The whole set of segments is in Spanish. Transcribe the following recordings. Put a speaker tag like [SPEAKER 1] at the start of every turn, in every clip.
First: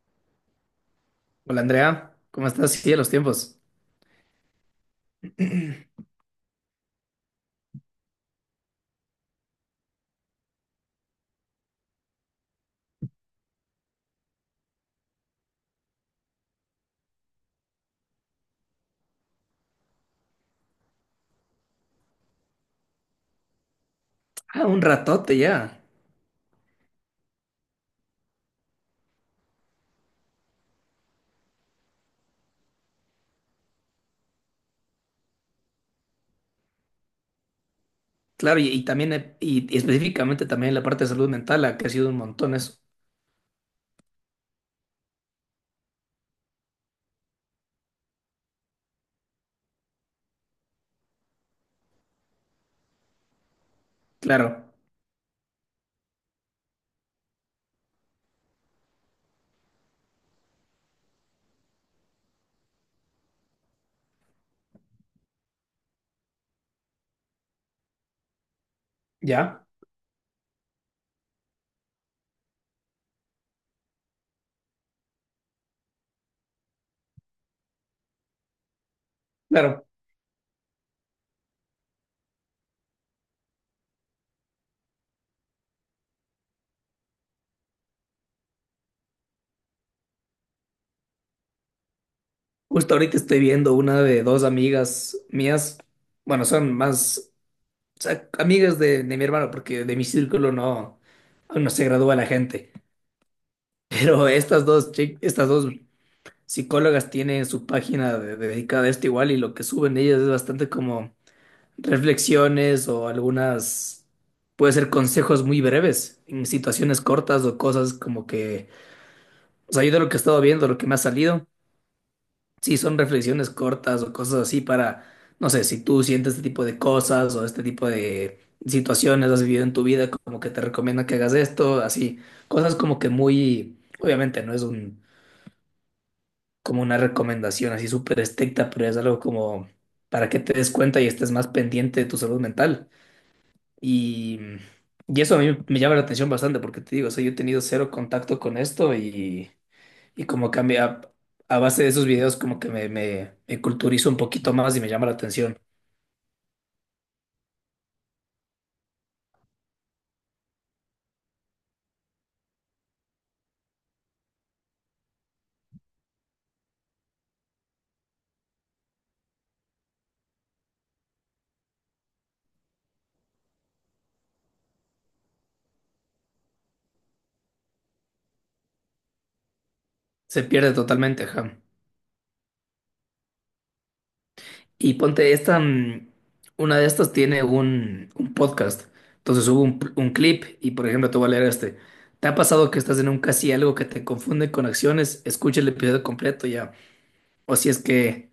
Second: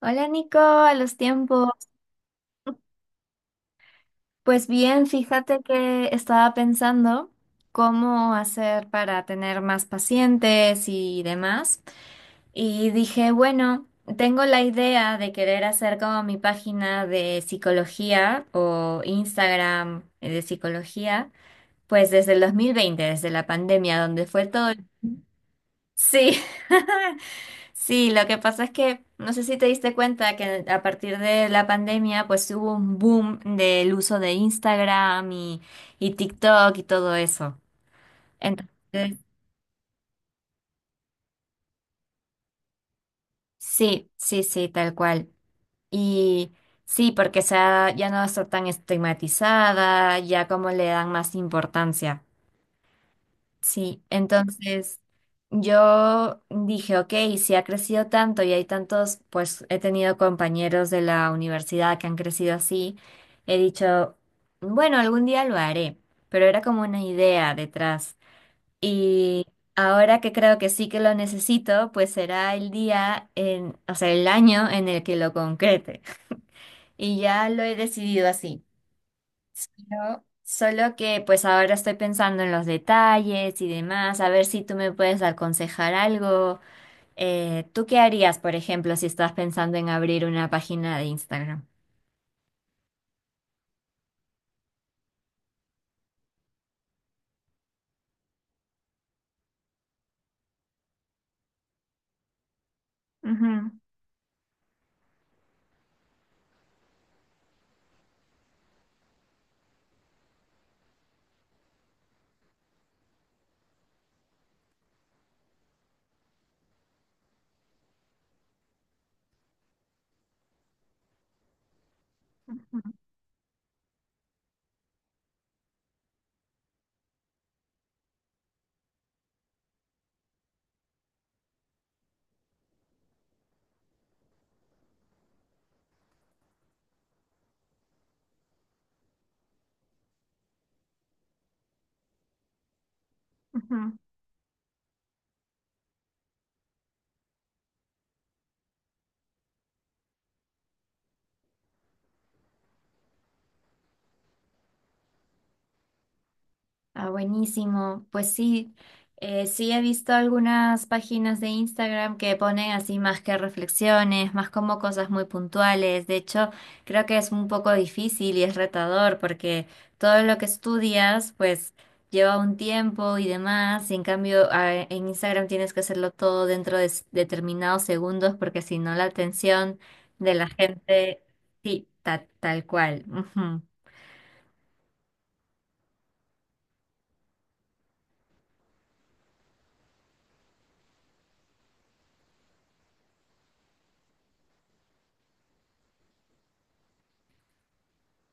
[SPEAKER 1] Hola Nico, a los
[SPEAKER 2] Hola
[SPEAKER 1] tiempos.
[SPEAKER 2] Andrea, ¿cómo estás? Sí, de los tiempos.
[SPEAKER 1] Pues bien, fíjate que estaba pensando cómo hacer para tener más pacientes y demás. Y dije, bueno, tengo la idea de querer hacer como mi página de psicología o Instagram de psicología, pues desde el 2020, desde la pandemia, donde fue
[SPEAKER 2] Ah,
[SPEAKER 1] todo...
[SPEAKER 2] un
[SPEAKER 1] el-
[SPEAKER 2] ratote ya.
[SPEAKER 1] Sí. Sí, lo que pasa es que no sé si te diste cuenta que a partir de la pandemia pues hubo un boom del uso de Instagram y TikTok y todo eso.
[SPEAKER 2] Claro, y también,
[SPEAKER 1] Entonces,
[SPEAKER 2] y específicamente también la parte de salud mental, ah, que ha sido un montón eso.
[SPEAKER 1] sí, sí, sí, tal cual. Y sí, porque ya no está tan estigmatizada, ya como le dan más importancia. Sí,
[SPEAKER 2] Claro,
[SPEAKER 1] entonces yo dije, ok, si ha crecido tanto y hay tantos, pues he tenido compañeros de la universidad que han crecido así, he dicho, bueno, algún día lo haré, pero era como una idea detrás. Y
[SPEAKER 2] ya,
[SPEAKER 1] ahora que creo que sí que lo necesito, pues será el día, o sea, el año en el que lo concrete. Y ya lo he decidido así.
[SPEAKER 2] claro.
[SPEAKER 1] Solo que pues ahora estoy pensando en los detalles y demás, a ver si tú me puedes aconsejar algo. ¿tú qué harías, por ejemplo, si estás pensando en abrir una página de Instagram?
[SPEAKER 2] Justo ahorita estoy viendo una de dos amigas mías, bueno, son más, o sea, amigas de mi hermano, porque de mi círculo no, aún no se gradúa la gente.
[SPEAKER 1] Ujú,
[SPEAKER 2] Pero estas dos, estas dos psicólogas tienen su página de- dedicada a esto igual, y lo que suben ellas es bastante como reflexiones o algunas, puede ser consejos muy breves en situaciones cortas o cosas como que, o sea, yo de lo que he estado viendo, lo que me ha salido, sí
[SPEAKER 1] ujú,
[SPEAKER 2] son reflexiones cortas o cosas así para, no sé, si tú sientes este tipo de cosas o este tipo de situaciones has vivido en tu vida, como que te recomienda que hagas esto, así, cosas como que muy, obviamente no es un, como una recomendación así súper estricta, pero es algo como para que te des cuenta y estés más pendiente de tu salud mental.
[SPEAKER 1] ujú.
[SPEAKER 2] Y, y eso a mí me llama la atención bastante porque te digo, o sea, yo he tenido cero contacto con esto y como cambia a, base de esos videos como que me culturizo un poquito más y me llama la atención.
[SPEAKER 1] Ah, buenísimo. Pues sí, sí he visto algunas páginas de Instagram que ponen así más que reflexiones, más como cosas muy puntuales. De hecho, creo que es un poco difícil y es retador porque todo lo que estudias, pues lleva un tiempo y demás. Y en cambio, en Instagram tienes que hacerlo todo dentro de determinados segundos porque si no la atención de
[SPEAKER 2] Se
[SPEAKER 1] la
[SPEAKER 2] pierde
[SPEAKER 1] gente,
[SPEAKER 2] totalmente, ajá.
[SPEAKER 1] sí, tal cual. Ujú,
[SPEAKER 2] Y ponte esta, una de estas tiene un podcast. Entonces subo un clip y por ejemplo te voy a leer este. ¿Te ha pasado que estás en un casi algo que te confunde con acciones? Escucha el episodio completo ya. O si es que...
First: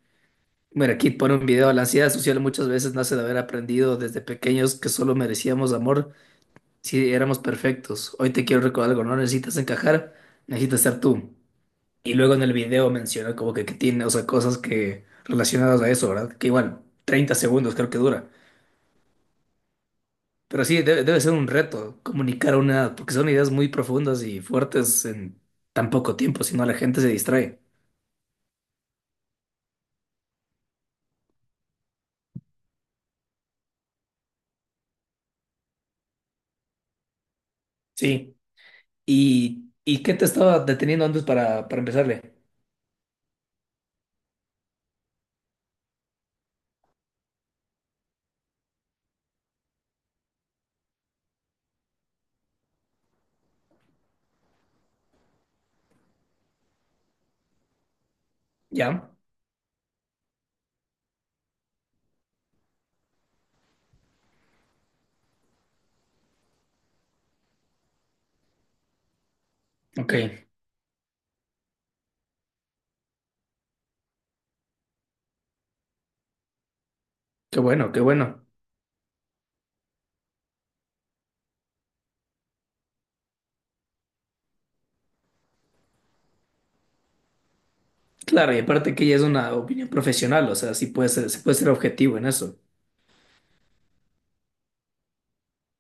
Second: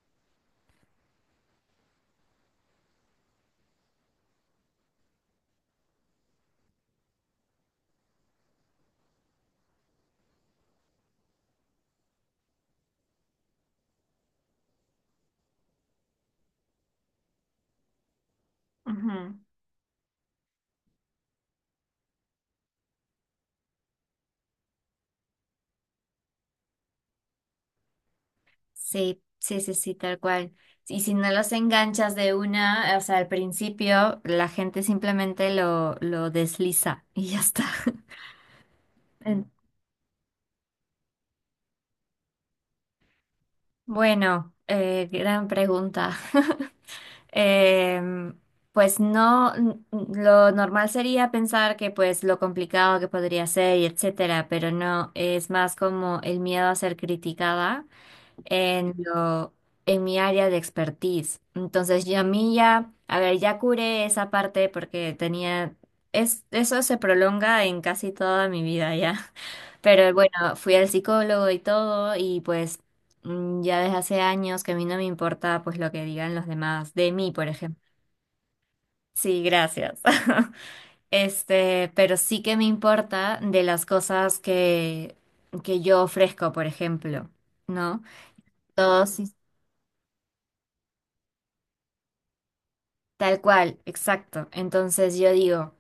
[SPEAKER 2] Mira, aquí pone un video. La ansiedad social muchas veces nace de haber aprendido desde pequeños que solo merecíamos amor si éramos perfectos. Hoy te quiero recordar algo, no necesitas encajar, necesitas ser tú. Y luego en el video menciona como que tiene, o sea, cosas que relacionadas a eso, ¿verdad? Que igual, 30 segundos creo que dura.
[SPEAKER 1] ujú.
[SPEAKER 2] Pero sí, debe ser un reto comunicar una, porque son ideas muy profundas y fuertes en tan poco tiempo, si no la gente se distrae.
[SPEAKER 1] Sí, sí, sí, sí, tal cual. Y si no los enganchas de una, o sea, al principio la gente simplemente lo desliza y ya está.
[SPEAKER 2] Sí.
[SPEAKER 1] En-
[SPEAKER 2] ¿Y qué te estaba deteniendo antes para empezarle?
[SPEAKER 1] Bueno, gran pregunta. Em, pues no, lo normal sería pensar que pues lo complicado que podría ser y etcétera, pero no, es más como el miedo a ser criticada en
[SPEAKER 2] ¿Ya?
[SPEAKER 1] lo, en mi área de expertise. Entonces, yo a mí ya, a ver, ya curé esa parte porque tenía, es, eso se prolonga en casi toda mi vida ya. Pero
[SPEAKER 2] Ok.
[SPEAKER 1] bueno, fui al psicólogo y todo y pues ya desde hace años que a mí no me importa pues lo que digan los demás de mí, por
[SPEAKER 2] Qué
[SPEAKER 1] ejemplo.
[SPEAKER 2] bueno, qué bueno.
[SPEAKER 1] Sí, gracias. Este, pero sí que me importa de las cosas que yo ofrezco, por ejemplo, ¿no?
[SPEAKER 2] Claro, y aparte que ya
[SPEAKER 1] Todos
[SPEAKER 2] es una opinión profesional, o sea, sí puede ser, se puede ser objetivo en eso.
[SPEAKER 1] tal cual, exacto. Entonces yo digo,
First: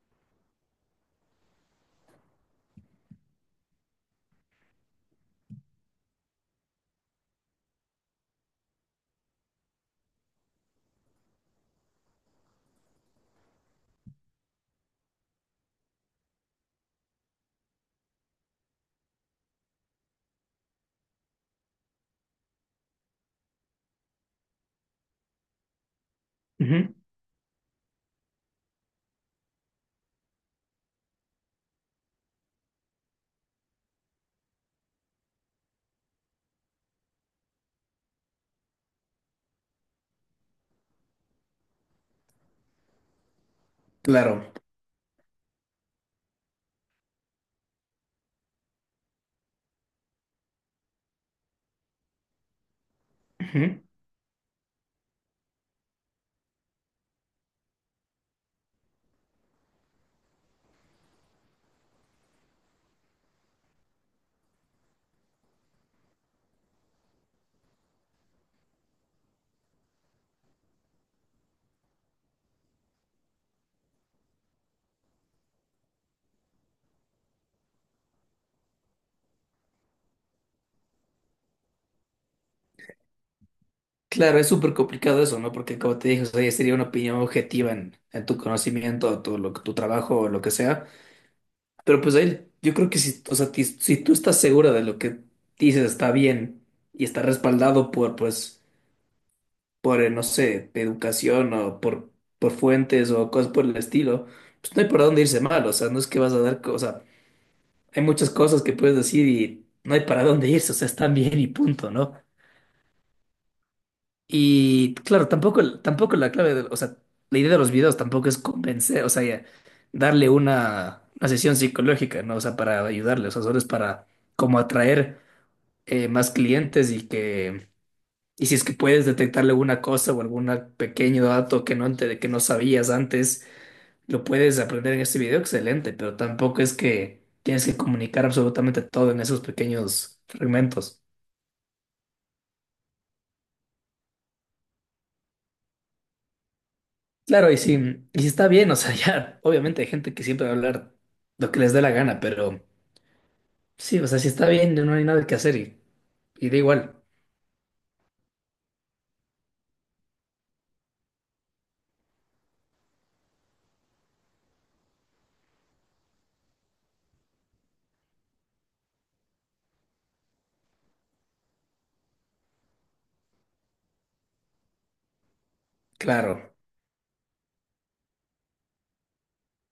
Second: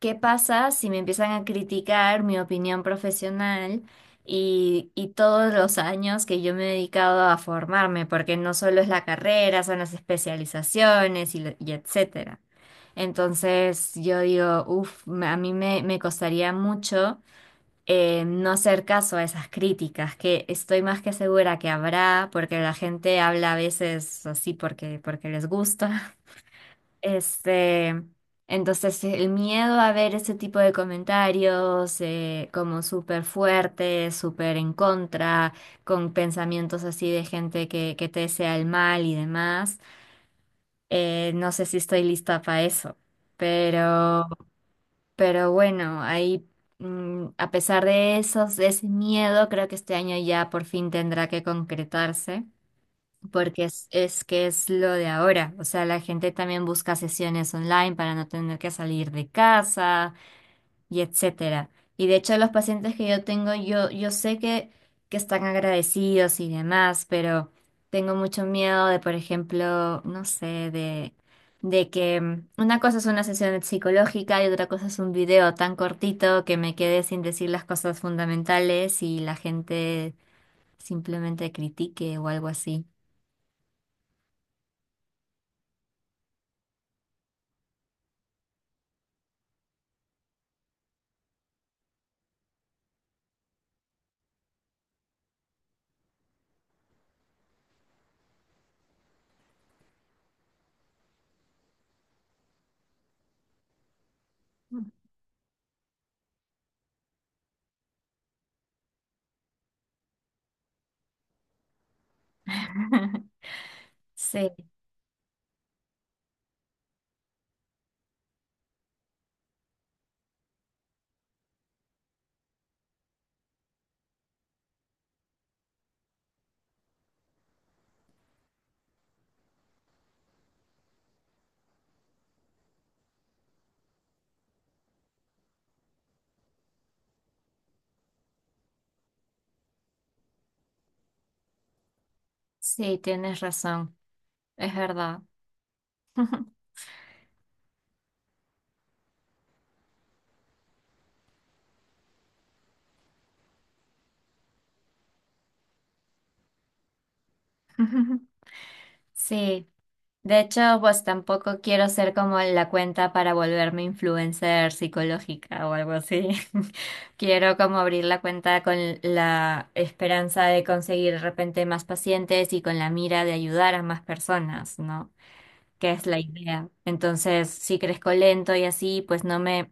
[SPEAKER 1] ¿qué pasa si me empiezan a criticar mi opinión profesional y todos los años que yo me he dedicado a formarme? Porque no solo es la carrera, son las especializaciones y etcétera. Entonces yo digo, uff, a mí me costaría mucho no hacer caso a esas críticas, que estoy más que segura que habrá, porque la gente habla a veces así porque, porque les gusta.
[SPEAKER 2] Ujú.
[SPEAKER 1] Este, entonces el miedo a ver ese tipo de comentarios como súper fuertes, súper en contra, con pensamientos así de gente que te desea el mal y demás, no sé si estoy lista para eso, pero,
[SPEAKER 2] Claro.
[SPEAKER 1] pero bueno, ahí a pesar de ese miedo, creo que este año ya por fin tendrá que concretarse porque
[SPEAKER 2] Ujú.
[SPEAKER 1] es que es lo de ahora. O sea, la gente también busca sesiones online para no tener que salir de casa y etcétera. Y de hecho, los pacientes que yo tengo, yo sé que están agradecidos y demás, pero tengo mucho miedo de, por ejemplo, no sé, de que una cosa es una sesión psicológica y otra cosa es un video tan cortito que me quede sin decir las cosas fundamentales y la gente simplemente critique o algo así.
[SPEAKER 2] Claro, es súper complicado eso, ¿no? Porque como te dije, o sea, ya sería una opinión objetiva en tu conocimiento, tu, lo, tu trabajo o lo que sea. Pero pues ahí, yo creo que si, o sea, ti- si tú estás segura de lo que dices está bien y está respaldado por, pues, por, no sé, educación o por fuentes o cosas por el estilo, pues no hay por dónde irse mal, o sea, no es que vas a dar, co- o sea, hay muchas cosas que puedes decir y no hay para dónde irse, o sea, están bien y punto, ¿no?
[SPEAKER 1] Sí.
[SPEAKER 2] Y claro, tampoco la clave, de- o sea, la idea de los videos tampoco es convencer, o sea, ya, darle una sesión psicológica, ¿no? O sea, para ayudarle, o sea, solo es para como atraer, más clientes y que, y si es que puedes detectarle alguna cosa o algún pequeño dato que no, ente- que no sabías antes, lo puedes aprender en este video, excelente, pero tampoco es que tienes que comunicar absolutamente todo en esos pequeños fragmentos.
[SPEAKER 1] Sí, tienes razón, es verdad.
[SPEAKER 2] Claro, y sí está bien, o sea, ya, obviamente hay gente que siempre va a hablar lo que les dé la gana, pero sí, o sea, si está bien, no hay nada que hacer y da igual,
[SPEAKER 1] Sí, de hecho, pues tampoco quiero ser como la cuenta para volverme influencer psicológica o algo así. Quiero como abrir la cuenta con la esperanza de conseguir de repente más pacientes y con la mira de ayudar a más personas, ¿no? Que es la
[SPEAKER 2] claro.
[SPEAKER 1] idea. Entonces, si crezco lento y así, pues no me,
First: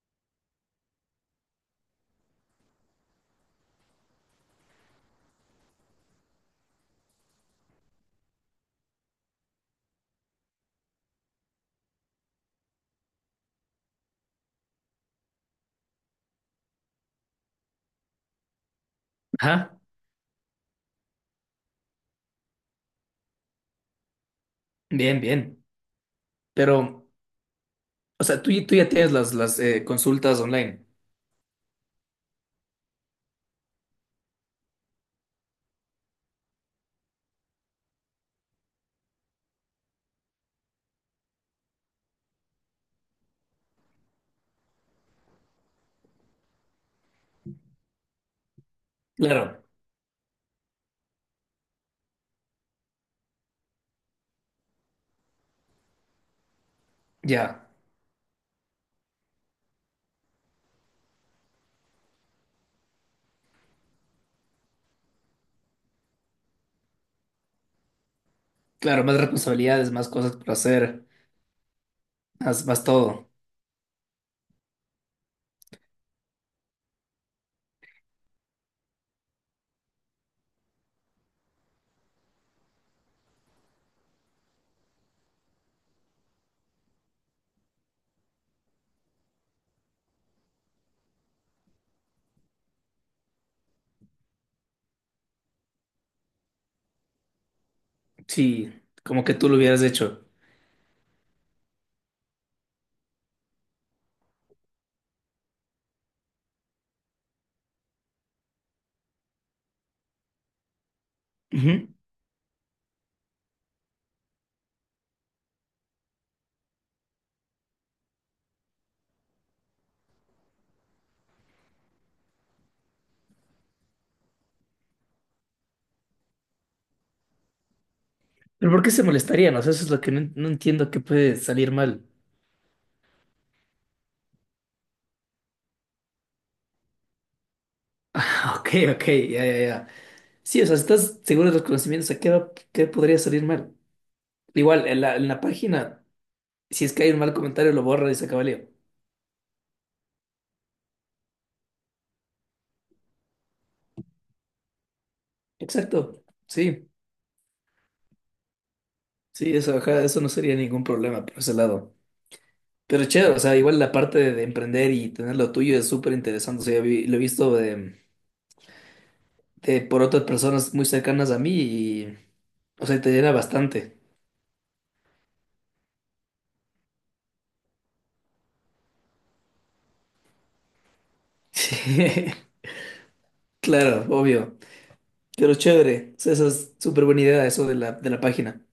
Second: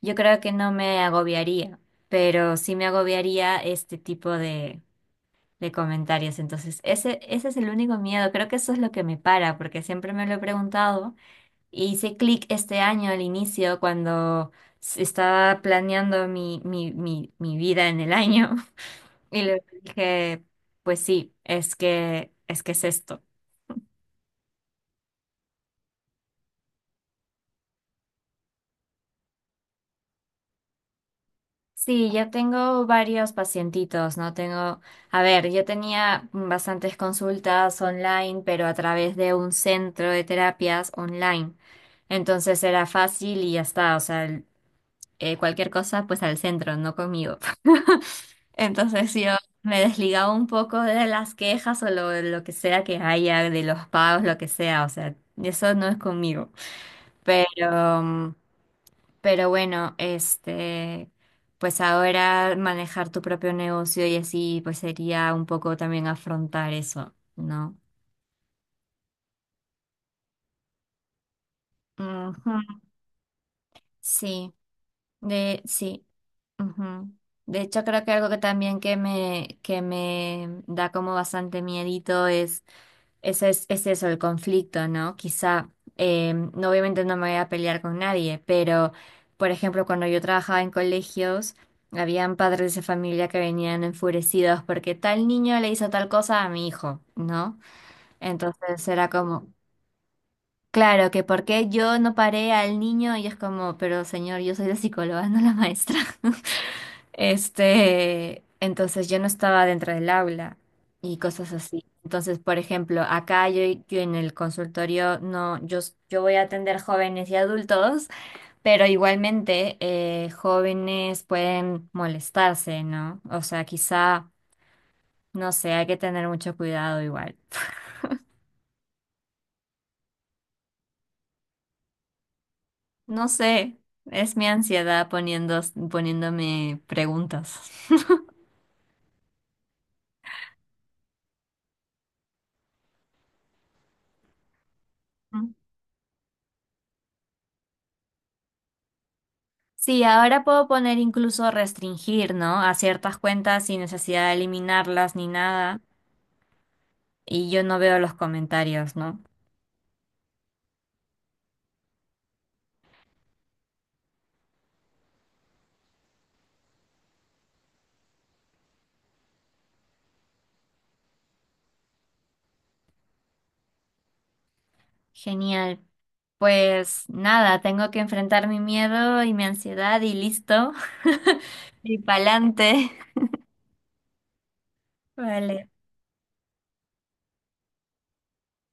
[SPEAKER 1] yo creo que no me agobiaría, pero sí me agobiaría este tipo de comentarios. Entonces, ese es el único miedo. Creo que eso es lo que me para, porque siempre me lo he preguntado. Y hice clic este año al inicio cuando estaba planeando mi, mi, mi, mi vida en el año. Y le
[SPEAKER 2] Ajá,
[SPEAKER 1] dije, pues sí, es que, es que es esto.
[SPEAKER 2] bien, bien. Pero, o sea, tú ya tienes las, consultas online.
[SPEAKER 1] Sí, ya tengo varios pacientitos, ¿no? Tengo, a ver, yo tenía bastantes consultas online, pero a través de un centro de terapias online. Entonces era fácil y ya está. O sea, cualquier cosa, pues al centro, no conmigo. Entonces yo
[SPEAKER 2] Claro,
[SPEAKER 1] me desligaba un poco de las quejas o lo que sea que haya, de los pagos, lo que sea, o sea, eso no es conmigo.
[SPEAKER 2] ya,
[SPEAKER 1] Pero, pero bueno, este, pues ahora manejar tu propio negocio y así, pues sería un poco también afrontar eso, ¿no?
[SPEAKER 2] claro, más responsabilidades, más cosas por hacer, más,
[SPEAKER 1] Ujú.
[SPEAKER 2] más todo.
[SPEAKER 1] Sí, de, sí. Ujú. De hecho, creo que algo que también que me da como bastante miedito es ese es eso, el conflicto, ¿no? Quizá, no, obviamente no me voy a pelear con nadie, pero, por ejemplo, cuando yo trabajaba en colegios, habían padres de familia que venían enfurecidos porque tal niño le hizo tal cosa a mi hijo, ¿no?
[SPEAKER 2] Sí,
[SPEAKER 1] Entonces era
[SPEAKER 2] como que tú
[SPEAKER 1] como,
[SPEAKER 2] lo hubieras hecho.
[SPEAKER 1] claro, que por qué yo no paré al niño y es como, pero señor, yo soy la psicóloga, no la maestra. Este, entonces yo no estaba dentro del aula y cosas así.
[SPEAKER 2] Ujú.
[SPEAKER 1] Entonces, por ejemplo, acá yo, yo en el consultorio no, yo, yo voy a atender jóvenes y adultos, pero igualmente jóvenes pueden molestarse, ¿no? O sea, quizá, no sé, hay que tener mucho cuidado igual.
[SPEAKER 2] ¿Pero por qué se molestarían? O sea, eso es lo que no, no entiendo que puede salir mal.
[SPEAKER 1] No sé, es mi ansiedad poniéndome preguntas.
[SPEAKER 2] Ah, ok, ok, ya, ya, ya. Sí, o sea, estás seguro de los conocimientos, ¿a qué, va- qué podría salir mal? Igual, en la página, si es que hay un mal comentario, lo borra y se acaba el lío.
[SPEAKER 1] Sí, ahora puedo poner incluso restringir, ¿no? A ciertas cuentas sin necesidad de eliminarlas ni nada.
[SPEAKER 2] Exacto, sí,
[SPEAKER 1] Y yo no veo los comentarios, ¿no?
[SPEAKER 2] sí, eso, ajá, eso no sería ningún problema por ese lado. Pero chévere, o sea, igual la parte de emprender y tener lo tuyo es súper interesante. O sea, yo vi- lo he visto de- por otras personas muy cercanas a mí y, o sea, te llena bastante.
[SPEAKER 1] Genial. Pues nada, tengo que enfrentar mi miedo y mi ansiedad y listo. Y
[SPEAKER 2] Sí,
[SPEAKER 1] pa'lante.
[SPEAKER 2] claro, obvio. Pero
[SPEAKER 1] Vale.
[SPEAKER 2] chévere, eso eso es súper buena idea, eso de la página.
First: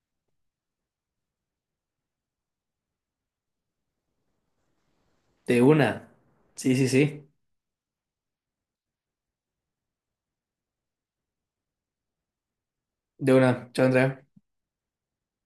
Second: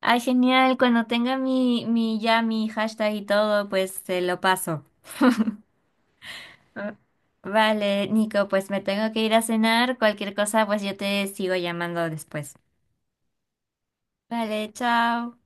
[SPEAKER 1] Ay, genial. Cuando tenga mi ya mi hashtag y todo, pues te lo paso.
[SPEAKER 2] De una. Sí, sí,
[SPEAKER 1] Ah,
[SPEAKER 2] sí.
[SPEAKER 1] vale, Nico, pues me tengo que ir a cenar. Cualquier cosa, pues yo te sigo llamando después.
[SPEAKER 2] De una. Chao, Andrea.
[SPEAKER 1] Vale, chao.